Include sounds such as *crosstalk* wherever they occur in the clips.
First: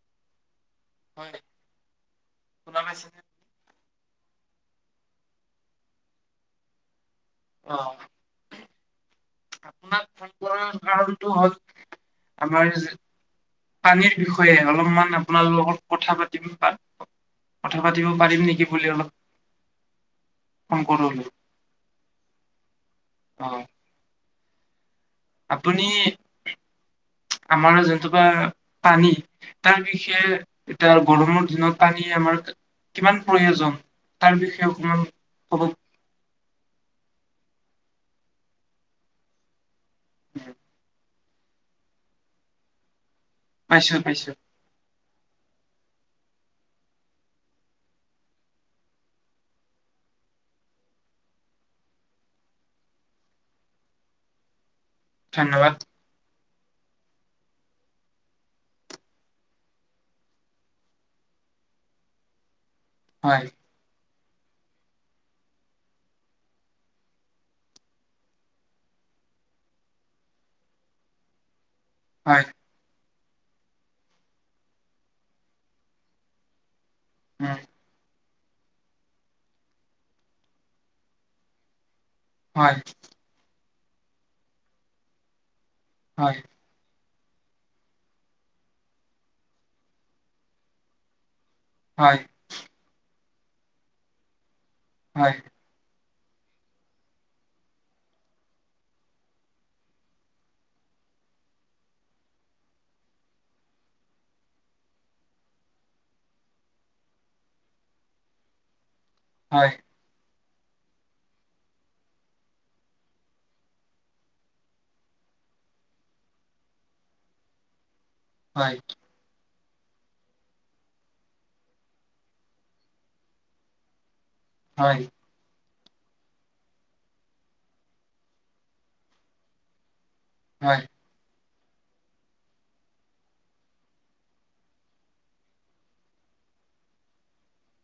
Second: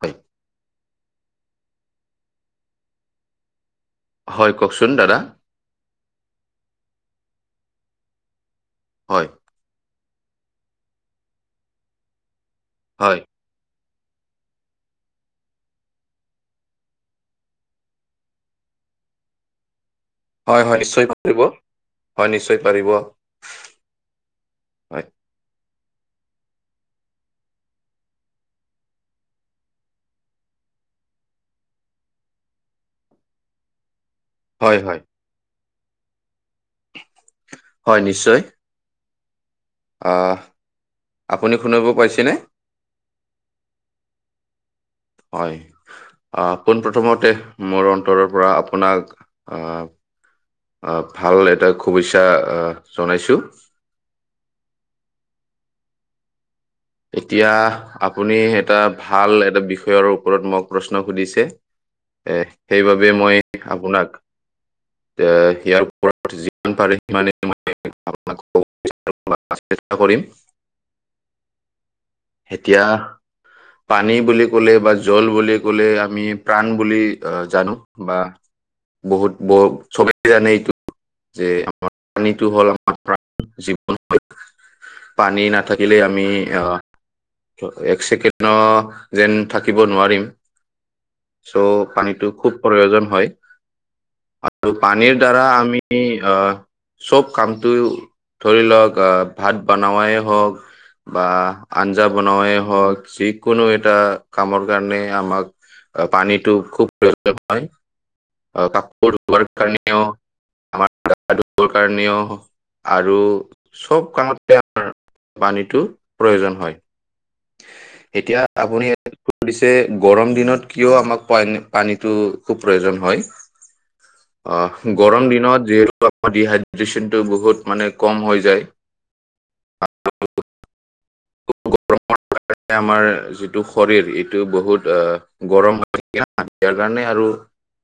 হয়। হয়, শুনা পাইছে? হয় কওকচোন দাদা। অ'। হয়। আপোনাক ফোন কৰাৰ কাৰণটো হ'ল আমাৰ যে হয়, পানীৰ বিষয়ে অলপমান আপোনাৰ লগত কথা পাতিম বা কথা পাতিব পাৰিম নেকি বুলি অলপ হয় হয় ফোন নিশ্চয় কৰিলো পাৰিব, হয় নিশ্চয় পাৰিব। অ'। হয়, আপুনি আমাৰ যোনটোপা পানী তাৰ বিষয়ে, এতিয়া গৰমৰ দিনত পানী আমাৰ কিমান প্ৰয়োজন তাৰ বিষয়ে হয়, হয়, অকণমান ক'ব? হয় নিশ্চয়। অ' আপুনি শুনিব পাইছেনে? পাইছোঁ পাইছোঁ। হয়। আ, পোনপ্ৰথমতে মোৰ অন্তৰৰপৰা আপোনাক আ আ, ভাল এটা আ, শুভেচ্ছা জনাইছোঁ। ধন্যবাদ। এতিয়া আপুনি এটা ভাল এটা বিষয়ৰ ওপৰত মোক প্ৰশ্ন সুধিছে। এ, সেইবাবে মই হয় আপোনাক এ, সেয়াৰ ওপৰত যিমান পাৰে সিমানে মই আপোনাক ক'ব বিচাৰিম বা চেষ্টা কৰিম। হয়। এতিয়া পানী বুলি ক'লে বা জল বুলি ক'লে আমি প্ৰাণ বুলি অ' উম জানো বা বহুত ব চবেই জানে এইটো যে পানীটো হ'ল হয় আমাৰ প্ৰান জীৱন, পানী নাথাকে থাকিলে আমি হয় এক ছেকেণ্ড যেন থাকিব নোৱাৰিম। চ' হয় পানীটো খুব প্ৰয়োজন হয় আৰু পানীৰ হয় দ্বাৰা আমি আমি আ চব কামটো ধৰি লওক আ, ভাত বানাৱাই হওক বা আঞ্জা বনোৱাই হওঁক, যিকোনো এটা কামৰ কাৰণে আমাক আ, পানীটো খুব প্ৰয়োজন হয়, কাপোৰ ধোৱাৰ হয় কাৰণেও আমাৰ গা ধুবৰ কাৰণেও আৰু চব কামতে আমাৰ পানীটো প্ৰয়োজন হয়। এতিয়া হয় আপুনি সুধিছে গৰম দিনত কিয় আমাক পানী-পানীটো খুব প্ৰয়োজন হয়। অ' হয় গৰম দিনত যিহে ডিহাইড্ৰে্যনটো বহুত মানে কম হৈ যায় *unintelligible* হয়। গৰমৰ কাৰণে আমাৰ যিটো শৰীৰ এইটো বহুত অ গৰম *unintelligible* কাৰণে আৰু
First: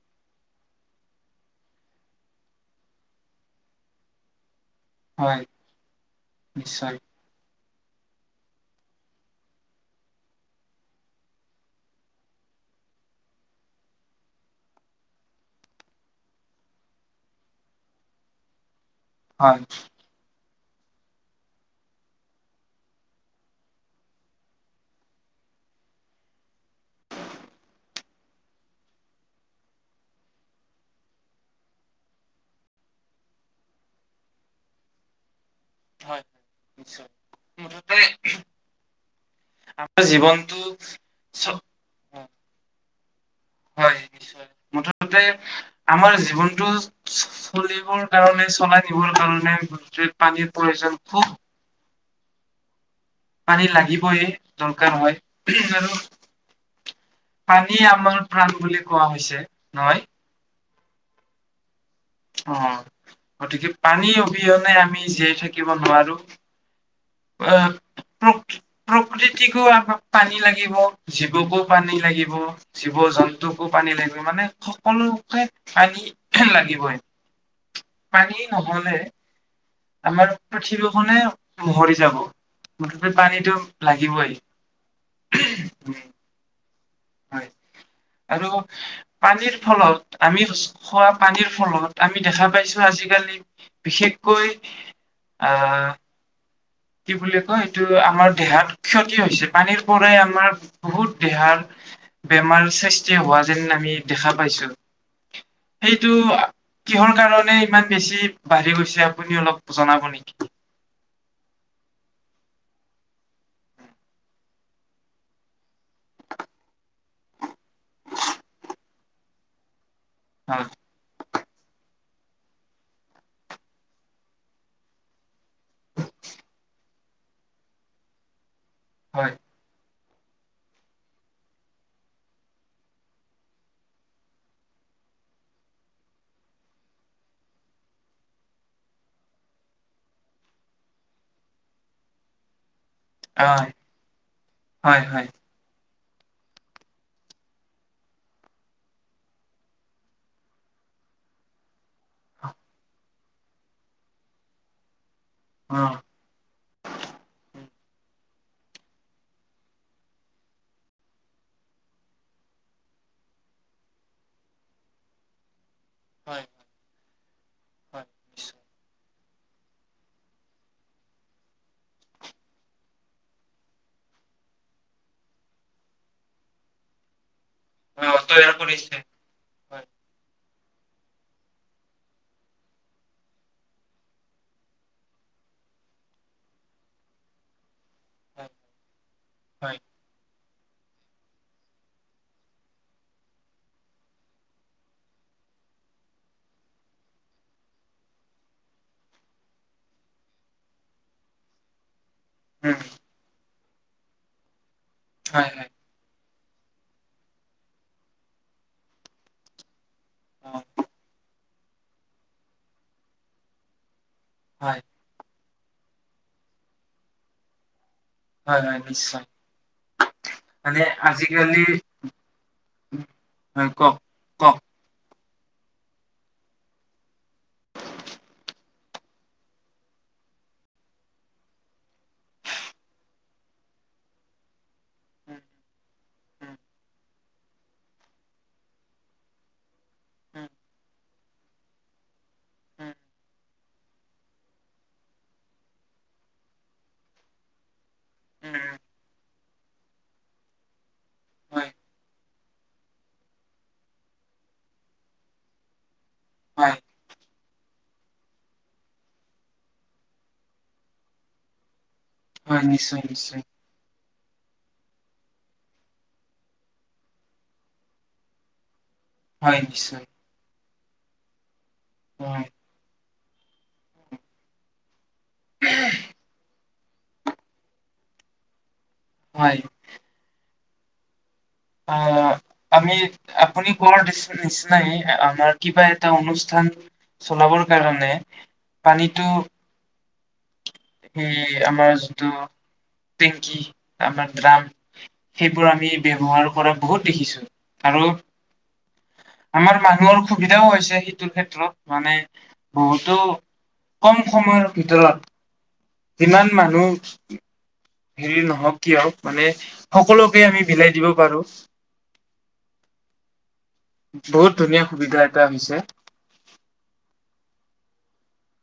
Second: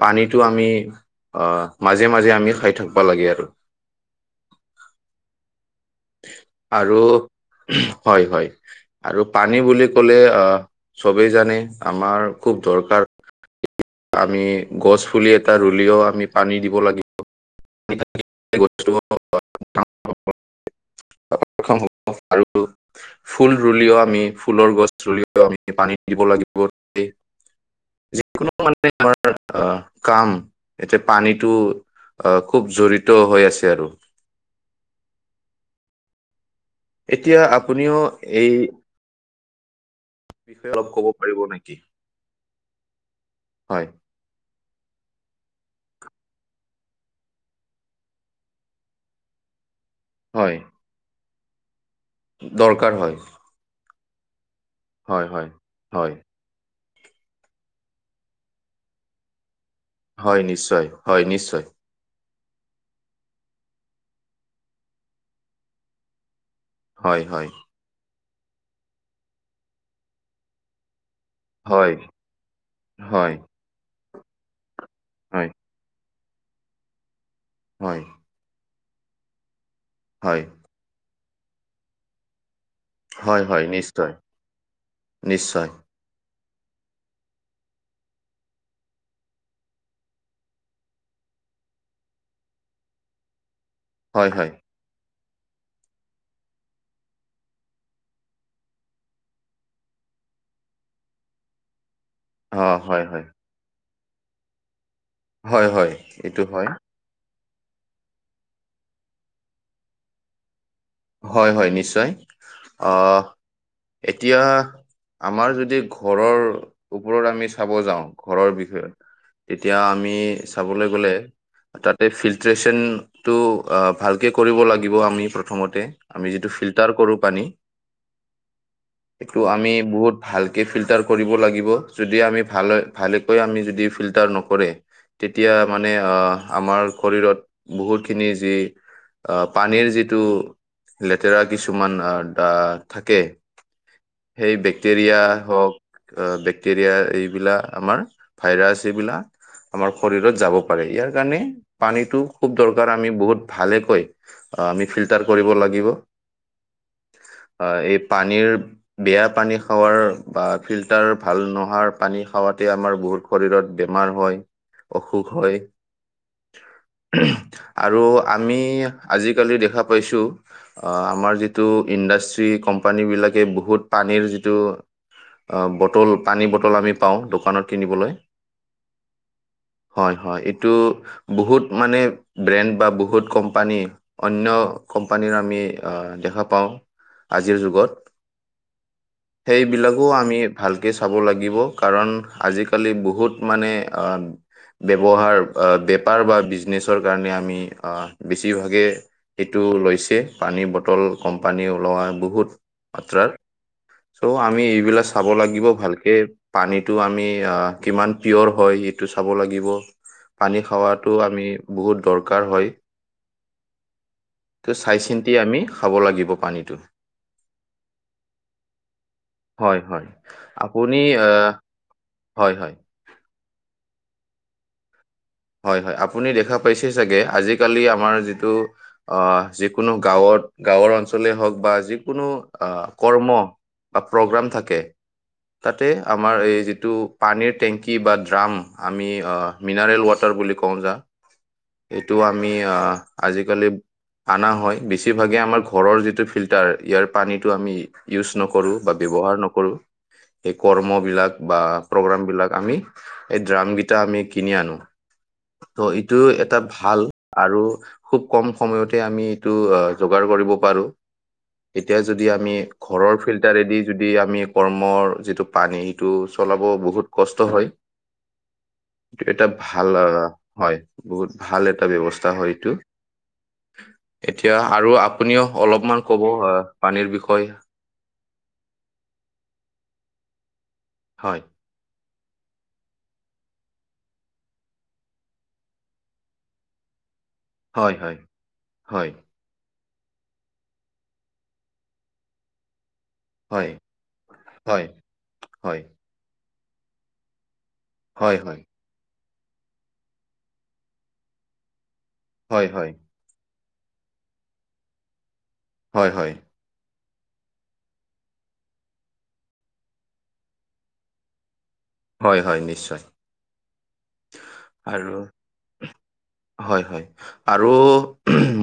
পানীতো আমি অ, মাজে মাজে আমি খাই থাকিবা লাগে আৰু। হয়। নিশ্চয় আৰু, হয়-হয়। আৰু পানী বুলি ক'লে, আ চবেই জানে আমাৰ খুব দৰকাৰ। আমি গছ-পুলি এটা ৰুলেও আমি পানী দিব লাগিব। হয়। ডাঙৰ হ'ব, *inaudible* ফুল ৰুলেও আমি, ফুলৰ গছ ৰুলেও আমি, পানী দিব লাগিবই। যিকোনো মানে আমাৰ আহ, কাম এয়া পানীটো অহ, খুব জড়িত হৈ আছে আৰু। হয়, হয় নিশ্চয়। এতিয়া আপুনিও মুঠতে এই আমাৰ জীৱনটো বিষয়ে অলপ ক'ব পাৰিব চ নেকি হয়। নিশ্চয়। মুঠতে আমাৰ জীৱনতটো চলিবৰ, কাৰণে চলাই নিবৰ কাৰণে। হয় পানীৰ প্ৰয়োজন খুব দৰকাৰ হয়। পানী লাগিবইে, দৰকাৰ হয় আৰু। পানী আমাৰ প্ৰাণ বুলি কোৱা হৈছে, নহয়। হয় নিশ্চয়, হয় নিশ্চয়। অ, গতিকে পানী অবিহনে আমি জীয়াই থাকিব নোৱাৰো। হয় হয় অ, প্ৰ-প্ৰকৃতিকো আমাক পানী লাগিব। জীৱকো হয় পানী লাগিব। জীৱ হয় জন্তুকো পানী লাগিব। মানে সকলোকে হয় পানী লাগিবই। হয়। পানী ন'হলে, আমাৰ হয় পৃথিৱীখনে মৰি যাব। গতিকে হয় পানীটো হয় নিশ্চয় লাগিবই। নিশ্চয়। উম, হয়, আৰু পানীৰ ফলত, আমি খোৱা পানীৰ ফলত আমি দেখা পাইছো, আজিকালি হয় হয় বিশেষকৈ আ কি বুলি কয় এইটো আমাৰ দেহাত ক্ষতি হৈছে। পানীৰ পৰাই আমাৰ বহুত দেহাৰ অ বেমাৰ হয় সৃষ্টি হয় হোৱা যেন আমি দেখা পাইছো। হয় হয় সেইটো এইটো হয় কিহৰ কাৰণে ইমান বেছি বাঢ়ি গৈছে আপুনি অলপ জনাব নেকি? হয়, হয়, নিশ্চয়। আহ, এতিয়া আমাৰ যদি ঘৰৰ ওপৰত আমি চাব যাওঁ। ঘৰৰ বিষয়ত তেতিয়া আমি হয় চাবলৈ গ'লে তাতে ফিল্ট্ৰেচনটো ভালকে কৰিব লাগিব আমি প্ৰথমত। আমি যিটো ফিল্টাৰ কৰো পানী। হয় সেইটো আমি বহুত ভালকৈ ফিল্টাৰ কৰিব লাগিব। যদি আমি ভালে ভালেকৈ আমি যদি ফিল্টাৰ নকৰে তেতিয়া মানে আমাৰ শৰীৰত বহুতখিনি যি আ, পানীৰ যিটো লেতেৰা কিছুমান আ, দা থাকে হয়। সেই হয় হয় বেক্টেৰিয়া হওক আ, বেক্টেৰিয়া এইবিলাক আমাৰ ভাইৰাছ এইবিলা আমাৰ শৰীৰত যাব পাৰে, ইয়াৰ কাৰণে পানীটো খুব দৰকাৰ, আমি বহুত ভালেকৈ আমি ফিল্টাৰ কৰিব অ লাগিব, এই পানীৰ বেয়া পানী খাৱাৰ বা ফিল্টাৰ ভাল নোহাৰ পানী খাৱাতে আমাৰ বহুত শৰীৰত বেমাৰ হয়, অসুখ হয় হয় আৰু হয় নিশ্চয় আমি আজিকালি দেখা পাইছোঁ আমাৰ যিটো ইণ্ডাষ্ট্ৰি কোম্পানীবিলাকে বহুত পানীৰ যিটো বটল, পানী বটল আমি পাওঁ দোকানত কিনিবলৈ, অ তৈয়াৰ কৰিছে হয় হয়, এইটো বহুত মানে ব্ৰেণ্ড বা বহুত কোম্পানী অন্য কোম্পানীৰ আমি দেখা পাওঁ আজিৰ যুগত। হয়। হয় সেইবিলাকো আমি ভালকৈ চাব লাগিব কাৰণ আজিকালি বহুত মানে আ ব্যৱহাৰ, বেপাৰ বা বিজনেছৰ কাৰণে আমি বেছিভাগে সেইটো লৈছে, পানীৰ বটল কম্পানী ওলোৱা বহুত উ। মাত্ৰাৰ চ' আমি এইবিলাক চাব হয় লাগিব হয় ভালকে। পানীটো আমি আ, কিমান পিয়'ৰ হয় এইটো চাব লাগিব। অ পানী খাৱাটো আমি বহুত দৰকাৰ হয়। হয় তে চাই চিন্তি আমি খাব লাগিব পানীটো। হয় হয়, নিশ্চয়। হয় হয়, মানে আপুনি এ, আজিকালি হয় হয়। হয়, কওঁক কওঁক। হয় হয়, আপুনি দেখা পাইছে চাগে আজিকালি আমাৰ যিটো আ, যিকোনো গাঁৱত গাঁৱৰ অঞ্চলেই হওক বা যিকোনো আ, কৰ্ম বা প্ৰগ্ৰাম থাকে উম তাতে আমাৰ এই যিটো পানীৰ টেংকি বা ড্ৰাম, আমি মিনাৰেল টাৰ উম উম বুলি কওঁ যা, এইটো আমি আ, উম আজিকালি আনা হয়, বেছিভাগে আমাৰ ঘৰৰ যিটো ফিল্টাৰ ইয়াৰ পানীটো আমি ইউজ নকৰোঁ উম বা ব্যৱহাৰ নকৰোঁ। এই কৰ্মবিলাক বা হয় প্ৰগ্ৰামবিলাক আমি এই ড্ৰামকেইটা আমি কিনি আনো। ত' এইটো এটা হয় ভাল আৰু খুব কম সময়তে আমি এইটো আ, যোগাৰ কৰিব পাৰোঁ। এতিয়া যদি আমি হয় নিশ্চয় ঘৰৰ নিশ্চয় ফিল্টাৰেদি যদি আমি কৰ্মৰ যিটো পানী সেইটো চলাব বহুত কষ্ট হয় এটা হয় ভাল নিশ্চয় হয়, বহুত ভাল এটা ব্যৱস্থা হয় এইটো। এতিয়া আৰু আপুনিও অলপমান ক'ব আ, পানীৰ বিষয়ে। হয়। হয়। আ আমি আপুনি কোৱাৰ নিচিনাই আমাৰ কিবা এটা অনুষ্ঠান চলাবৰ হয় কাৰণে হয় হয় পানীটো সেই আমাৰ যিটো টেংকি হয় আমাৰ ড্ৰাম হয় সেইবোৰ হয় আমি ব্যৱহাৰ কৰা বহুত দেখিছোঁ। আৰু হয় হয় আমাৰ মানুহৰ সুবিধাও হৈছে সেইটো ক্ষেত্ৰত মানে হয় হয় বহুতো কম সময়ৰ ভিতৰত হয় হয় যিমান মানুহ হেৰি নহওক কিয় মানে সকলোকে আমি বিলাই দিব পাৰোঁ। হয় হয়, নিশ্চয়। বহুত ধুনীয়া আৰু সুবিধা এটা হৈছে। হয় হয়। আৰু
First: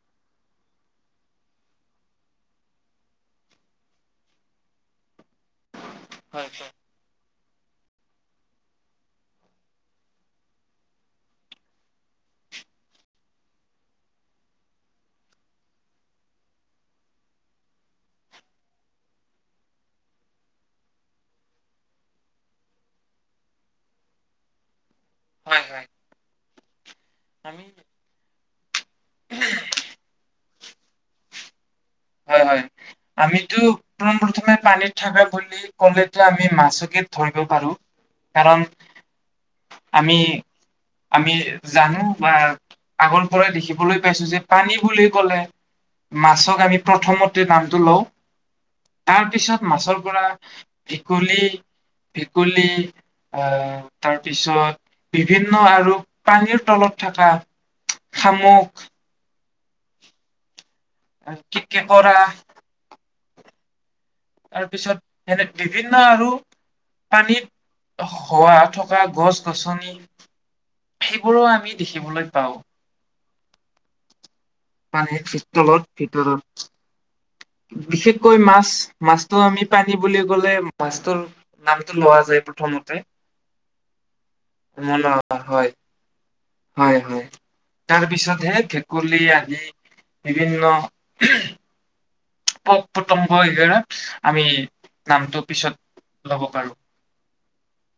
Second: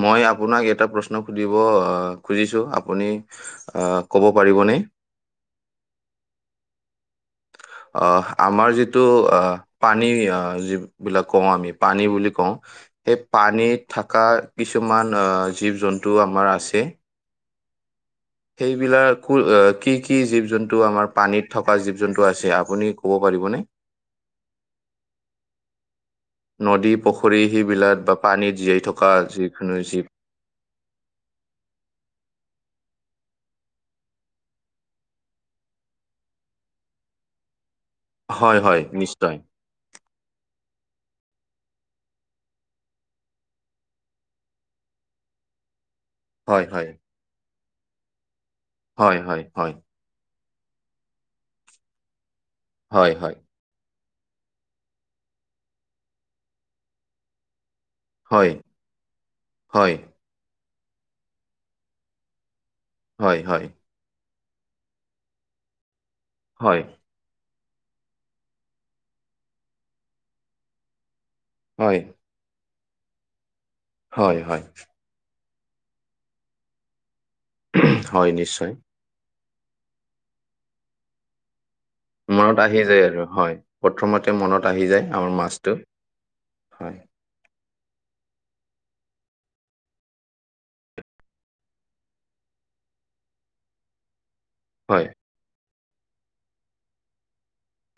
মই আপোনাক এটা প্ৰশ্ন সুধিব আ, খুজিছোঁ আপুনি আ, ক'ব পাৰিবনে? হয় হয়। আ, আমাৰ যিটো আ পানীযিবিলাক কওঁ, আমি পানী বুলি কওঁ সেই পানীত থকা কিছুমান জীৱ জন্তু আমাৰ আছে। সেইবিলাক কুল কি কি জীৱ জন্তু আমাৰ পানীত থকা জীৱ জন্তু আছে আপুনি ক'ব পাৰিবনে? *inaudible* হয় হয়। নদী, পুখুৰী আমি সেইবিলাক বা পানীত জীয়াই থকা যিকোনো জী হয় হয়, আমিতো পোন প্ৰথমে পানী থাকা বুলি ক'লেতো আমি মাছকে ধৰিব পাৰোঁ। হয় হয়, নিশ্চয়। আমি আমি জানো বা আগৰপৰাই দেখিবলৈ পাইছো যে পানী বুলি ক'লে মাছক হয় আমি হয় প্ৰথমতে নামটো লওঁ, হয় হয় তাৰপিছত হয় মাছৰ পৰা ভকুলী, ভকুলী হয় হয় আ তাৰপিছত বিভিন্ন আৰু পানীৰ তলত থকা হয়, শামুক হয়। কেত কে কৰা হয় হয়। তাৰপিছত মানে বিভিন্ন আৰু হয়। পানীত হোৱা থকা গছ গছনি সেইবোৰো আমি আমি হয় দেখিবলৈ পাওঁ। হয় হয়। পানীৰ তলত ভিতৰত, হয় বিশেষকৈ মাছ নিশ্চয় মাছটো আমি পানী বুলি ক'লে মাছটোৰ নামটো লোৱা যায় মনত আহি যায় প্ৰথমতে, আৰু হয় প্ৰথমতে মনত আহি যায় আমাৰ মনৰ মাছটো হয়। হয় হয়, তাৰপিছতহে ভেকুলী আদি বিভিন্ন পক প্ৰতংগ আমি হয়। নামটো পিছত ল'ব পাৰোঁ।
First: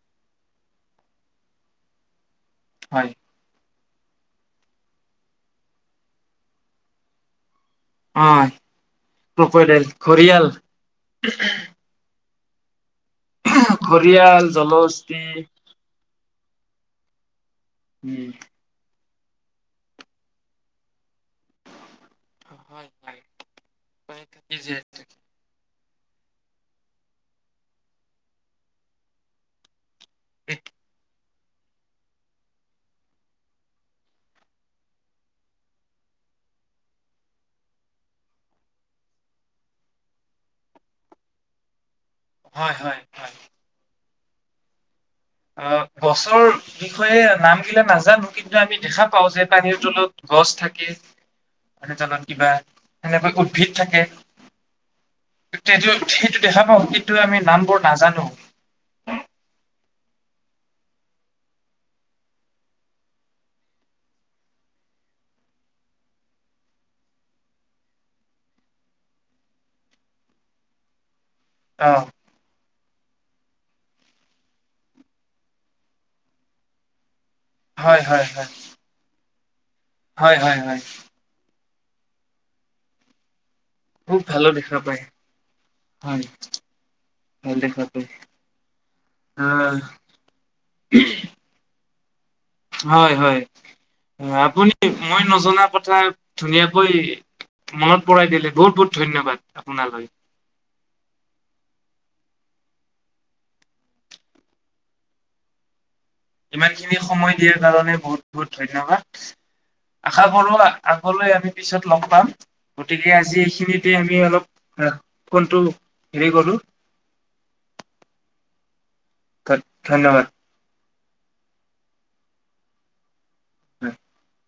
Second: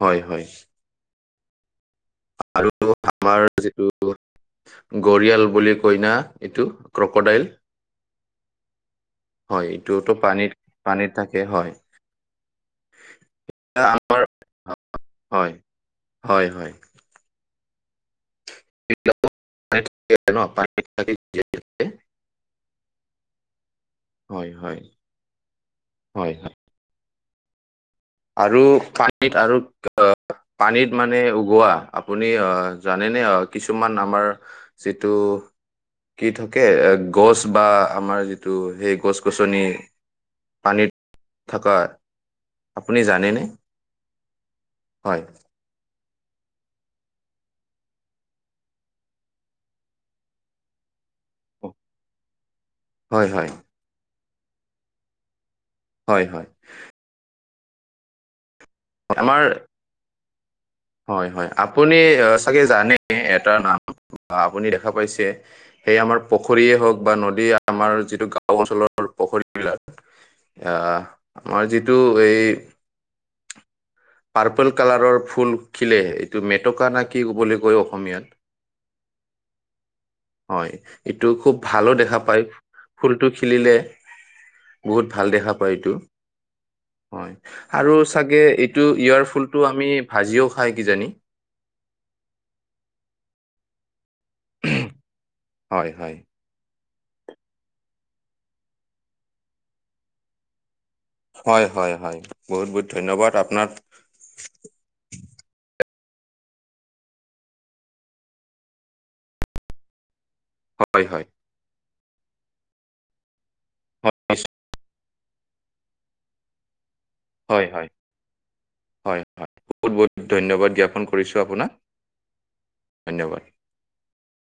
হয় হয়। আৰু হয়। আমাৰ যিটো গৰিয়াল বুলি কইনা এইটো ক্ৰকডাইল। অ'। হয় ক্ৰকডাইল এইটোতো পানী ঘৰিয়াল পানীত থাকে হয়। এয়া আমাৰ ঘৰিয়াল জলহস্তী হয় হয় হয়। উম। থাক ন পান থাক *unintelligible* হয় ভে *unintelligible* হয়, হয়, হয়, হয়। আৰু পানীত আৰু পানীত মানে উগোৱা আপুনি জানেনে কিছুমান আমাৰ যিটো কি থাকে গছ বা আমাৰ যিটো সেই গছ গছনি পানীত থকা হয় আপুনি হয় হয়। জানেনে হয়। অ', গছৰ বিষয়ে নাম গিলা নাজানোঁ কিন্তু আমি দেখা পাওঁ যে পানীৰ তলত গছ থাকে এই থাকাত কিবা হয় সেনেকৈ হয় উদ্ভিদ থাকে সটো হয় সেইটো হয় দেখা পাওঁ কি নটো আমি নাম বোৰ নাজানোঁ আমাৰ হয়, হয় আপুনি চাগে জানে এটা নাম আপুনি দেখা পাইছে সেই আমাৰ পুখুৰীয়ে হওক বা নদী আমাৰ যিটো গাঁও অঞ্চলৰ পুখুৰীবিলাক আহ আমাৰ যিটো অ' এই পাৰ্পল কালাৰৰ ফুল খিলে এইটো মেটকা না কি বুলি কয় হয়, হয়, অসমীয়াত হয়। হয় ইটো খুব ভালো দেখা পায় ফুলটো খিলিলে খুব ভালো দেখা পায় বহুত ভাল দেখা পায় এইটো হয় হয় ভাল দেখা আৰু পায়। চাগে এইটো ইয়াৰ ফুলটো অ' আমি ভাজিও খাই কিজানি হয়, হয় আপুনি মই নজনা হয় কথা হয় ধুনীয়াকৈ মনত পৰাই দিলে বহুত, বহুত ধন্যবাদ আপোনালৈ হয়, হয়, হয়, বহুত, বহুত ধন্যবাদ আপোনাৰ ইমানখিনি সময় দিয়াৰ কাৰণে বহুত, বহুত ধন্যবাদ। আশা কৰো হয় হয় আগলৈ আমি পিছত ল'গ পাম গতিকে আজি এইখিনিত এয়া হয় আমি নিশ্চয়। অলপ কোনটো হেৰি গলোঁ হয়, হয়, হয়, হয় বহুত বহুত ধন্যবাদ জ্ঞাপন কৰিছোঁ আপোনাক। ধন্যবাদ। *inaudible*